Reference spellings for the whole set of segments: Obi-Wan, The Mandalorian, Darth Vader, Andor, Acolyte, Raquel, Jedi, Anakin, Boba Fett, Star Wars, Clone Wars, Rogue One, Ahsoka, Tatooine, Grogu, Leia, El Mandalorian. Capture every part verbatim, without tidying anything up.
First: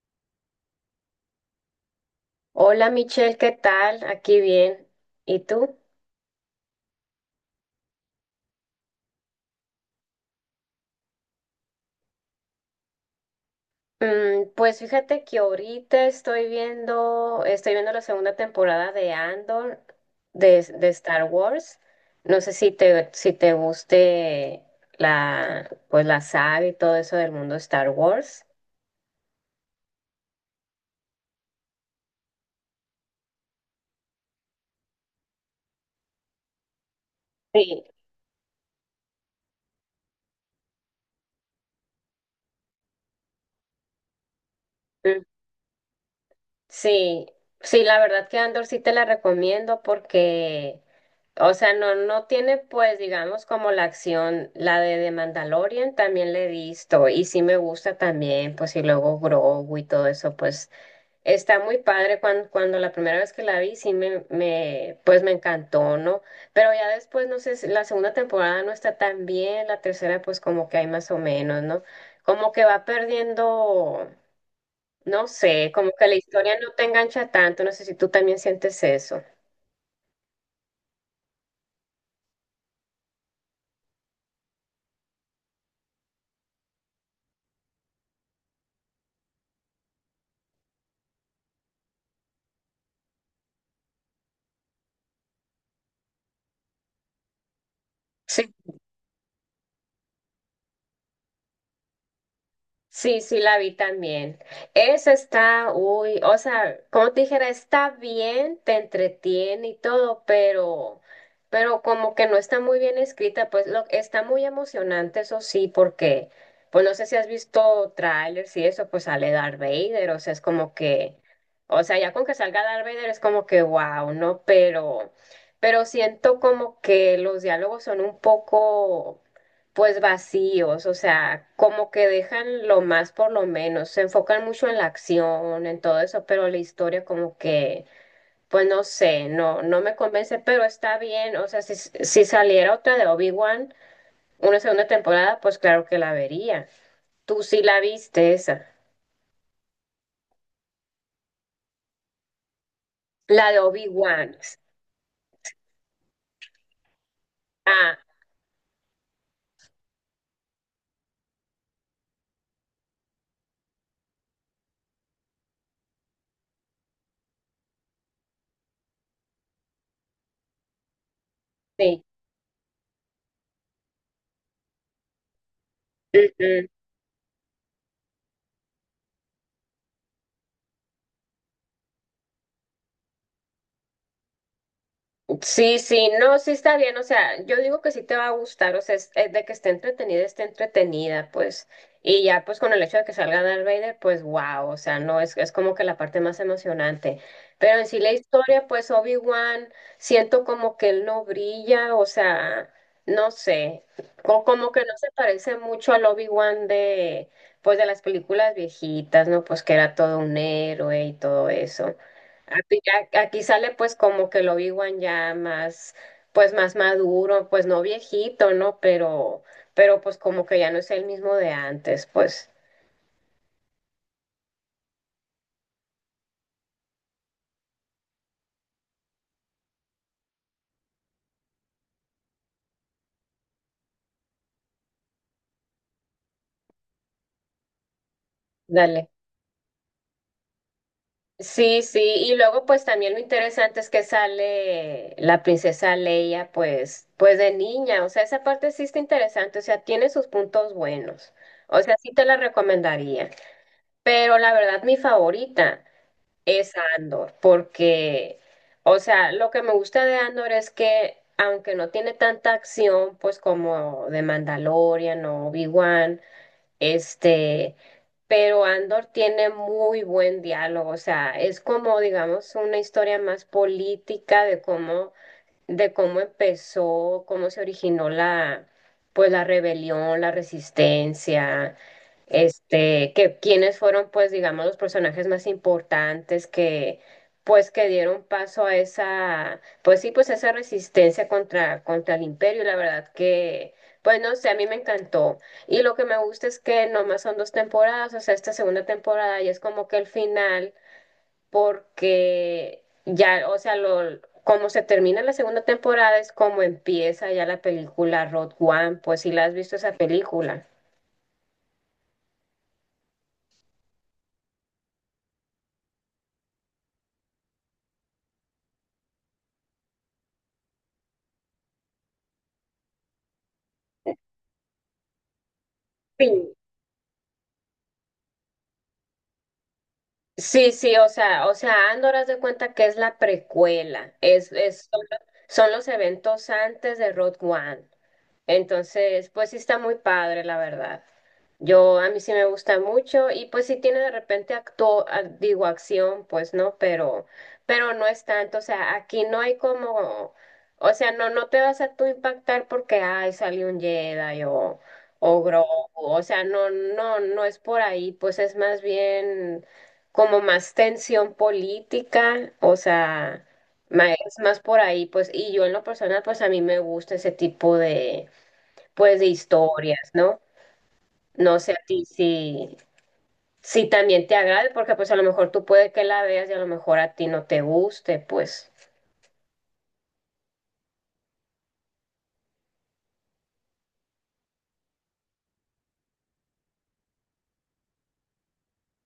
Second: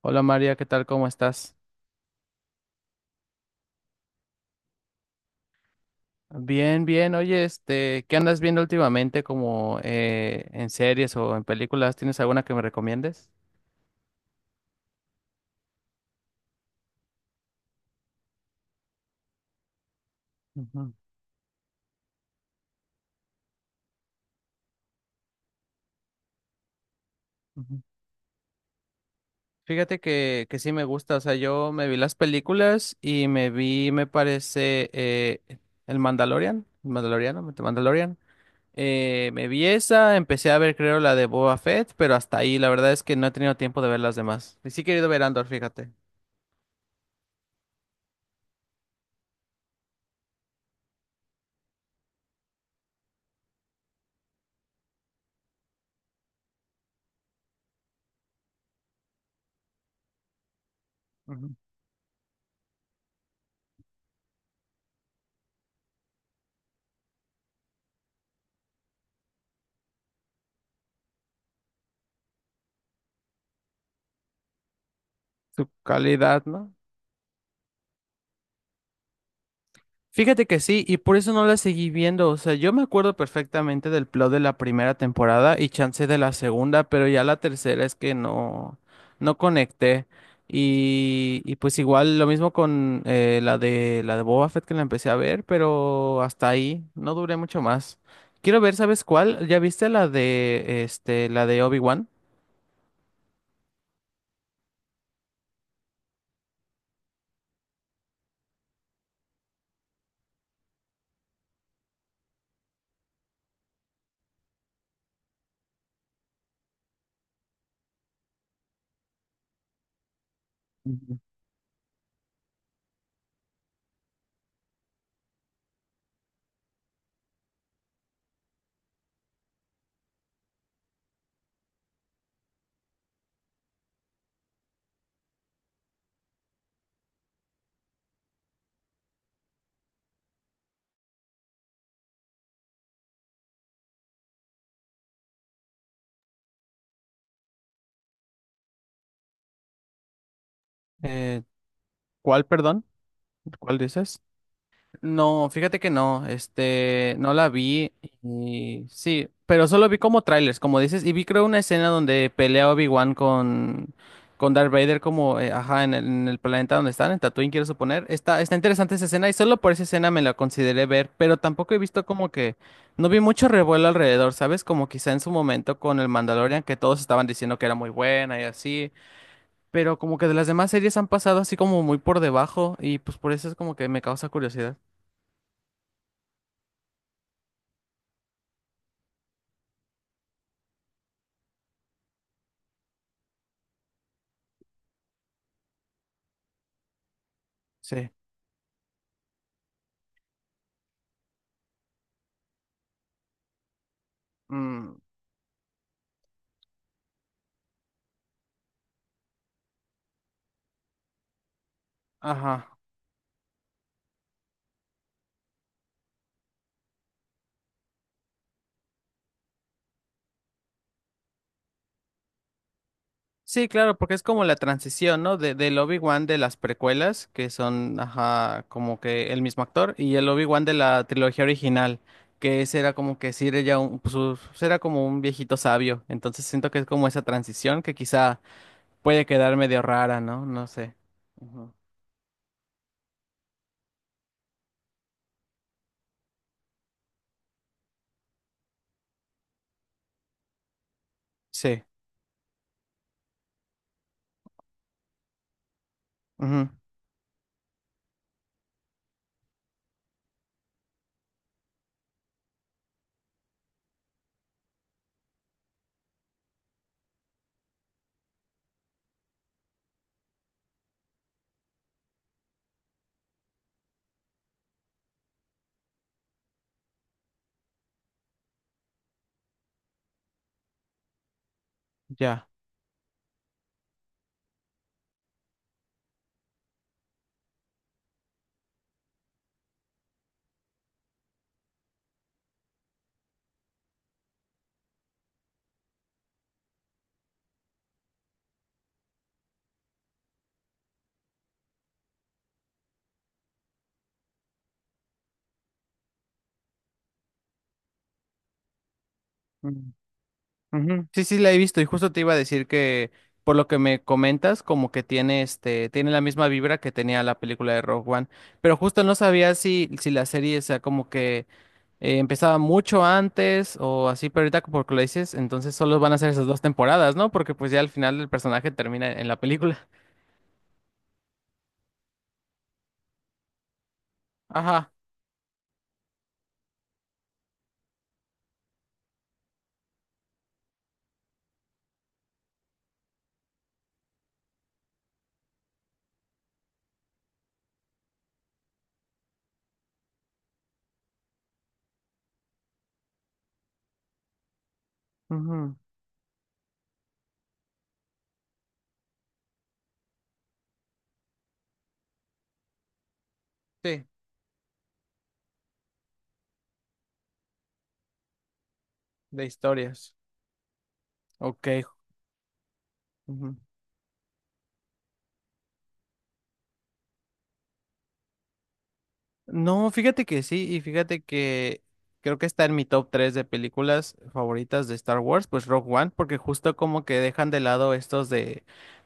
Hola María, ¿qué tal? ¿Cómo estás? Hola Michelle, ¿qué tal? Aquí bien. ¿Y tú? Bien, bien. Oye, este, ¿qué andas viendo últimamente como eh, en series o en películas? ¿Tienes alguna que me recomiendes? Mm, pues fíjate que ahorita estoy viendo, estoy viendo la segunda temporada de Andor de, de Ujú, Star Wars. No sé si te, si te guste la, pues la saga y todo eso del mundo ujú. Star Wars. Fíjate que, que sí me gusta, o sea, yo me vi las películas y me vi, me parece, eh, El Mandalorian, El Mandaloriano, The Sí. Mandalorian. Eh, me vi esa, empecé a ver creo la de Boba Fett, pero hasta ahí, la verdad es que no he tenido tiempo de ver las demás. Y sí he querido ver Mm, Andor, fíjate. Sí, sí, la verdad que Andor sí te la recomiendo porque, o sea, no, no tiene, pues, digamos, como la acción, la de The Mandalorian también le he visto y sí me gusta también, pues, y luego Grogu y todo eso, pues, Ujú. está muy padre cuando, cuando la primera vez que la vi, sí me, me, pues, me encantó, ¿no? Pero ya después, no sé, si la segunda temporada no está tan bien, la tercera, pues, como que hay más o menos, ¿no? Como que va perdiendo, no Su sé, como que la calidad, historia no ¿no? te engancha tanto, no sé si tú también sientes eso. Fíjate que sí, y por eso no la seguí viendo. O sea, yo me acuerdo perfectamente del plot de la primera temporada y chance de la segunda, pero ya la tercera es que no, no conecté. Y, y pues igual lo mismo con eh, la de la de Boba Fett que la empecé a ver, pero hasta ahí, no duré mucho más. Quiero ver, ¿sabes cuál? ¿Ya viste la de este, la de Obi-Wan? Sí, sí, la vi también. Esa está, uy, o sea, como te dijera, está bien, te entretiene y todo, pero, pero como que no está muy bien escrita, pues lo, está muy emocionante, eso sí, porque, pues no sé si has visto trailers y eso, pues sale Darth Vader, o sea, es como que, Ujú. o sea, ya con que salga Darth Vader es como que, wow, ¿no? Pero, pero siento como que los diálogos son un poco pues vacíos, o sea, como que dejan lo más por lo menos, se enfocan mucho en la acción, en todo eso, pero la historia como que, pues no sé, no, no me convence, pero está bien, o sea, si, si saliera otra de Obi-Wan, una segunda temporada, pues claro que la vería. Tú sí la viste esa, Eh, ¿cuál, perdón? la de ¿Cuál dices? Obi-Wan. No, fíjate que no, este, no la vi Ah, y sí, pero solo vi como trailers, como dices, y vi creo una escena donde pelea Obi-Wan con, con Darth Vader como, eh, ajá, en el, en el planeta donde están, en Tatooine quiero suponer. Está, está interesante esa escena y solo por esa escena me la consideré ver, pero tampoco he sí. visto como que, no vi mucho revuelo alrededor, ¿sabes? Como quizá en su momento con el Mandalorian que todos estaban diciendo que era muy buena y así. Pero como que de las demás series han pasado así como muy por debajo y pues por eso es como que me causa curiosidad. Sí, sí, no, sí está bien, o sea, yo digo que sí te va a gustar, o sea, es, es de que esté entretenida, esté entretenida, pues, y ya pues con el hecho de que salga Darth Vader, pues wow, o sea, no, es, es como que la parte más emocionante, pero en sí Sí. la historia, pues Obi-Wan, siento como que él no brilla, o sea, no sé, o como que no Mm, se parece mucho al Obi-Wan de, pues, de las películas viejitas, ¿no? Pues que era todo un héroe y todo eso. ajá. Aquí ya- aquí sale pues como que el Obi-Wan ya más, pues más maduro, pues no viejito, ¿no? Pero, pero pues como que ya no es el mismo de antes, pues. Sí, claro, porque es como la transición, ¿no? De, del Obi-Wan de las precuelas, que son, ajá, como que el mismo actor, y el Obi-Wan de la trilogía original, que ese era como que sí era ya un, pues, u- pues, era como un viejito sabio. Entonces siento que es como esa transición que quizá Dale. puede quedar medio rara, ¿no? No sé. Ujú. Sí, sí, y luego pues también lo interesante es que sale la princesa Leia pues pues de niña, o sea, esa parte sí está interesante, o sea, tiene sus puntos buenos, o Sí. sea, sí te la recomendaría, pero la verdad mi favorita Ujú, es Andor, porque, o sea, lo que me gusta de Andor es que, aunque no tiene tanta acción, pues como de Mandalorian o Obi-Wan, este, pero Andor tiene muy buen diálogo, o sea, es como, digamos, una historia más política de cómo de cómo empezó, cómo se originó la, pues la rebelión, la resistencia, ya. este, que quiénes fueron, pues, digamos, los personajes más importantes que, pues, que dieron paso a esa, pues sí, pues esa resistencia contra, contra el imperio, y la verdad que, pues no sé, a mí me encantó. Y lo que me gusta es que nomás son dos temporadas, o sea, esta segunda temporada ya es como que el final porque ya, o sea, lo, como se termina la segunda temporada es como empieza ya la película Road One, pues si la has visto esa Mm. película. Ujú. Sí, sí, la he visto y justo te iba a decir que por lo que me comentas, como que tiene este, tiene la misma vibra que tenía la película de Rogue One, pero justo no sabía si, si la serie, o sea, como que eh, empezaba mucho antes o así, pero ahorita porque lo dices, entonces solo van a Sí. ser esas dos temporadas, ¿no? Porque pues ya al final el personaje termina en la película. Sí, sí, o sea, o sea, Andor haz de cuenta que es la precuela, es, es, Ajá. son los son los eventos antes de Road One. Entonces, pues sí está muy padre, la verdad. Yo, a mí sí me gusta mucho y pues sí tiene de repente acto, a- digo, acción, pues no, pero, pero no es tanto, o sea, aquí no hay como, o sea, no, no te vas a tú impactar porque, ay, salió un Jedi o, o Grogu, Ujú. o sea, no, no, no es por ahí, pues es más bien como más tensión política, o sea, Sí, ma- es más por ahí, pues, y yo en lo personal, pues a mí me gusta ese tipo de pues de de historias, historias. ¿no? No Ok. sé a ti si, Ujú. si también te agrade, porque pues a lo mejor tú puedes que la veas y a lo mejor a ti no te guste, pues. No, fíjate que sí, y fíjate que creo que está en mi top tres de películas favoritas de Star Wars, pues Rogue One, porque justo como que dejan de lado estos de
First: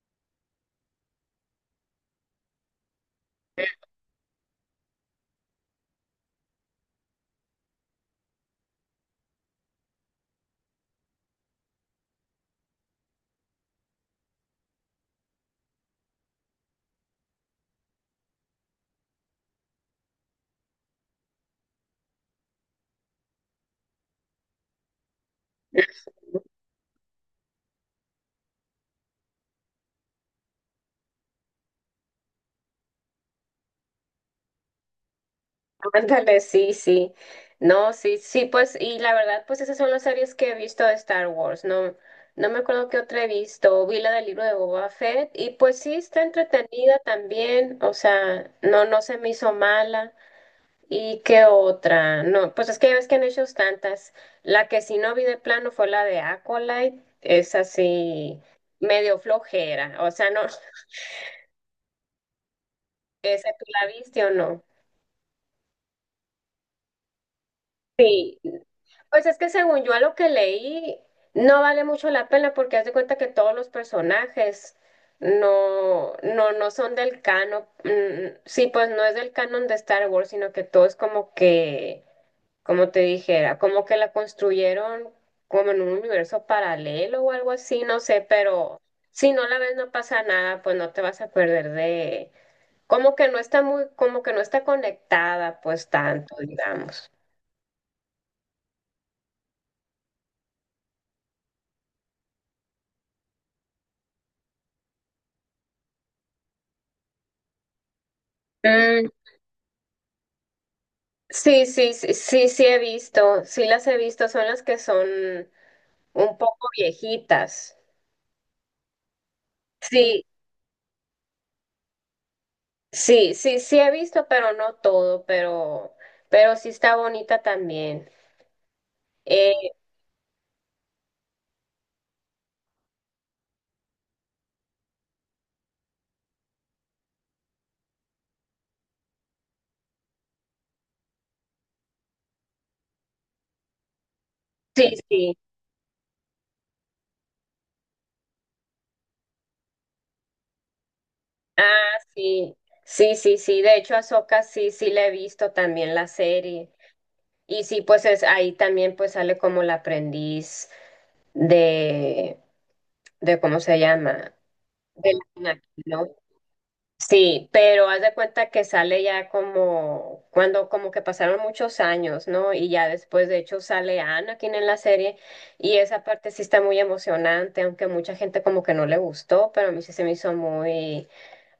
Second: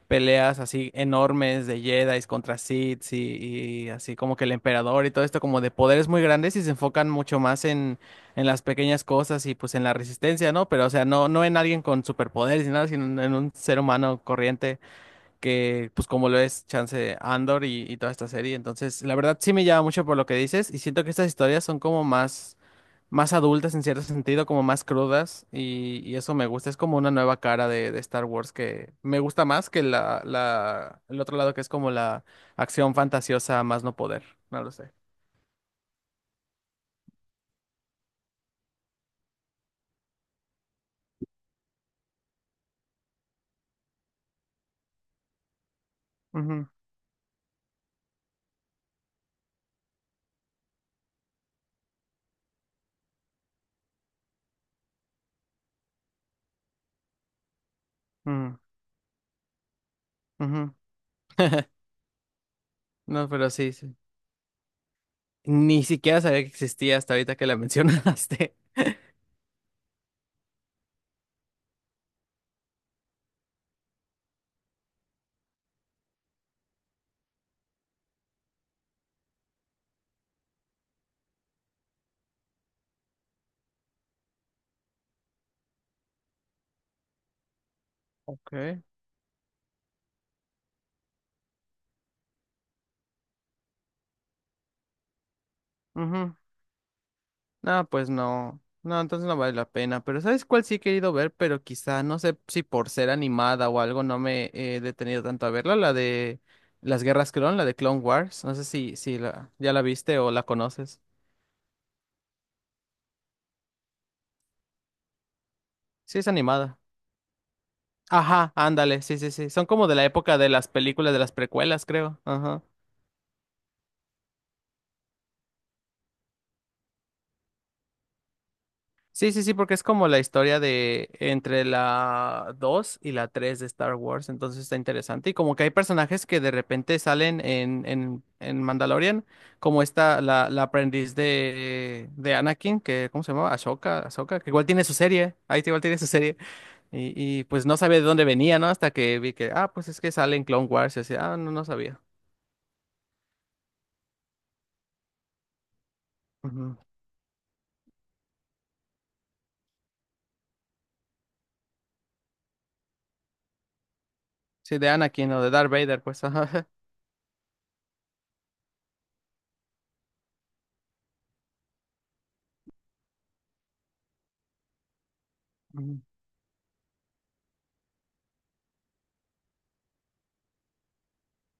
peleas así enormes de Jedi contra Sith y, y así como que el emperador y todo esto como de poderes muy grandes y se enfocan mucho más en, en las pequeñas cosas y pues en la resistencia, ¿no? Pero o sea, no, no en alguien con superpoderes ni nada, sino en en un ser humano corriente que pues como lo es Chance Andor y, y toda esta serie. Entonces, la verdad sí me llama mucho por lo que dices y siento que estas historias son como más, más adultas en cierto sentido, como más crudas y, y eso me gusta. Es como una nueva cara de, de Star Wars que me gusta más que la, la, el otro lado que es como la acción fantasiosa a más no poder. No lo sé. Ándale, sí, sí. No, sí, sí, pues, y la verdad, pues esas son las series que he visto de Star Wars, no, no me acuerdo qué otra he visto, vi la del libro de Boba Fett, y pues sí, está Ujú, entretenida también, o sea, no, no se me hizo mala. ¿Y qué otra? No, pues es que ya ves que han hecho tantas. La que sí no vi de plano fue la de Acolyte. Es así, ujú, medio flojera. O sea, no. ujú. No, ¿Esa pero tú sí, la sí. viste o no? Ni siquiera sabía que existía hasta ahorita que la Sí. mencionaste. Pues es que según yo a lo que leí, no vale mucho la pena porque haz de cuenta que todos los personajes no, no, no son del canon. Mm, sí, pues no es del canon de Star Wars, sino que todo es como que como te dijera, como que la construyeron como en un universo paralelo o algo así, no sé, pero Ok. si no la ves no pasa nada, pues no te vas a perder de, como que no está muy, como que no está conectada, pues Ujú. tanto, digamos. No, pues no. No, entonces no vale la pena. Pero ¿sabes cuál sí he querido ver? Pero quizá, no sé si por ser animada o algo no me he detenido tanto a verla. La de las Guerras Clon, la de Clone Wars. No sé si, Mm, si la, ya la viste o la conoces. sí, sí, sí, sí, sí he visto, sí las he visto, son las que son Sí, es un poco animada. viejitas. Ajá, ándale, sí, sí, sí. Son como de la Sí, época de las películas de las precuelas, creo. Ajá. sí, sí, sí he visto, pero no todo, pero, pero sí está bonita también. Sí, sí, sí, Eh, porque es como la historia de entre la dos y la tres de Star Wars, entonces está interesante. Y como que hay personajes que de repente salen en, en, en Mandalorian, como esta, la, la aprendiz de, de Anakin, que, ¿cómo se llamaba? Ahsoka, Ahsoka, que igual tiene sí, su serie, sí. ahí sí igual tiene su serie. Y, y pues no sabía de dónde venía, ¿no? Hasta que vi que, ah, pues es que sale en Clone Wars, y así, ah, no, Ah, no sabía. sí, sí, sí, sí. De hecho, Ahsoka sí, sí la he visto también la serie. Ujú. Y sí, pues es ahí también pues sale como la aprendiz de, de ¿cómo se llama? Sí, de De la Anakin o de Anakin, Darth Vader, ¿no? pues, ajá. Sí, pero haz de cuenta que sale ya como cuando como que pasaron muchos años, ¿no? Y ya después de hecho sale Anakin en la serie y Ujú. esa parte sí está muy emocionante, aunque mucha gente como que no le gustó, pero a mí sí se me hizo muy,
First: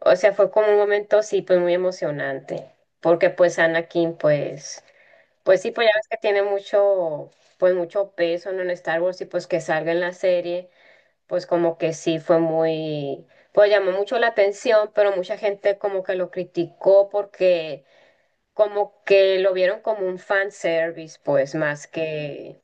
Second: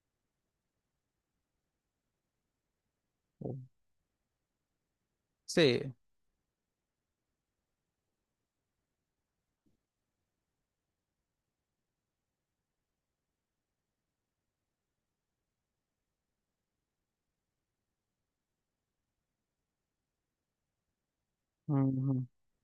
o sea, fue como un momento sí pues muy emocionante, porque pues Anakin pues pues sí pues ya Sí. ves que tiene mucho pues mucho peso, ¿no? En Star Wars y pues que salga en la serie pues como que sí fue muy, pues llamó mucho la atención, pero mucha gente como que lo criticó porque como que lo vieron como un fan service, pues más Ujú. que,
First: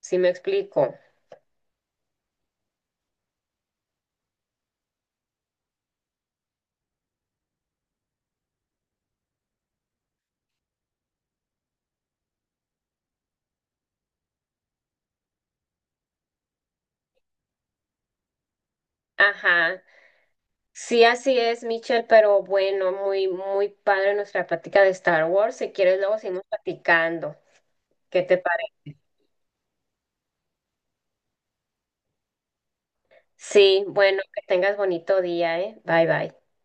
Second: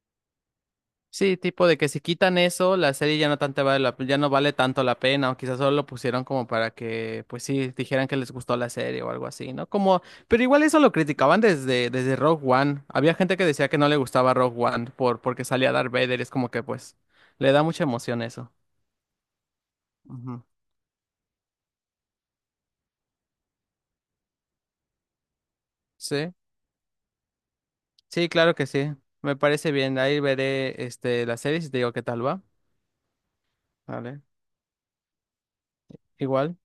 si me explico. Sí, tipo de que si quitan eso, la serie ya no tanto vale la, ya no vale tanto la pena, o quizás solo lo pusieron como para que, pues sí, dijeran que les gustó la serie o algo así, ¿no? Como, pero igual eso lo criticaban desde, desde Rogue One. Había gente que decía que no le gustaba Rogue One por, porque salía Darth Vader, es como que pues le da mucha emoción eso. Ajá, Ujú. sí, así es, Michelle, pero bueno, muy, muy padre nuestra plática de Star Wars. Si quieres, luego Sí, seguimos platicando. ¿Qué sí, te claro que parece? sí. Me parece bien. Ahí veré este la serie y te digo qué tal va. Sí, bueno, Vale. que tengas bonito día, ¿eh? Bye, bye. Igual.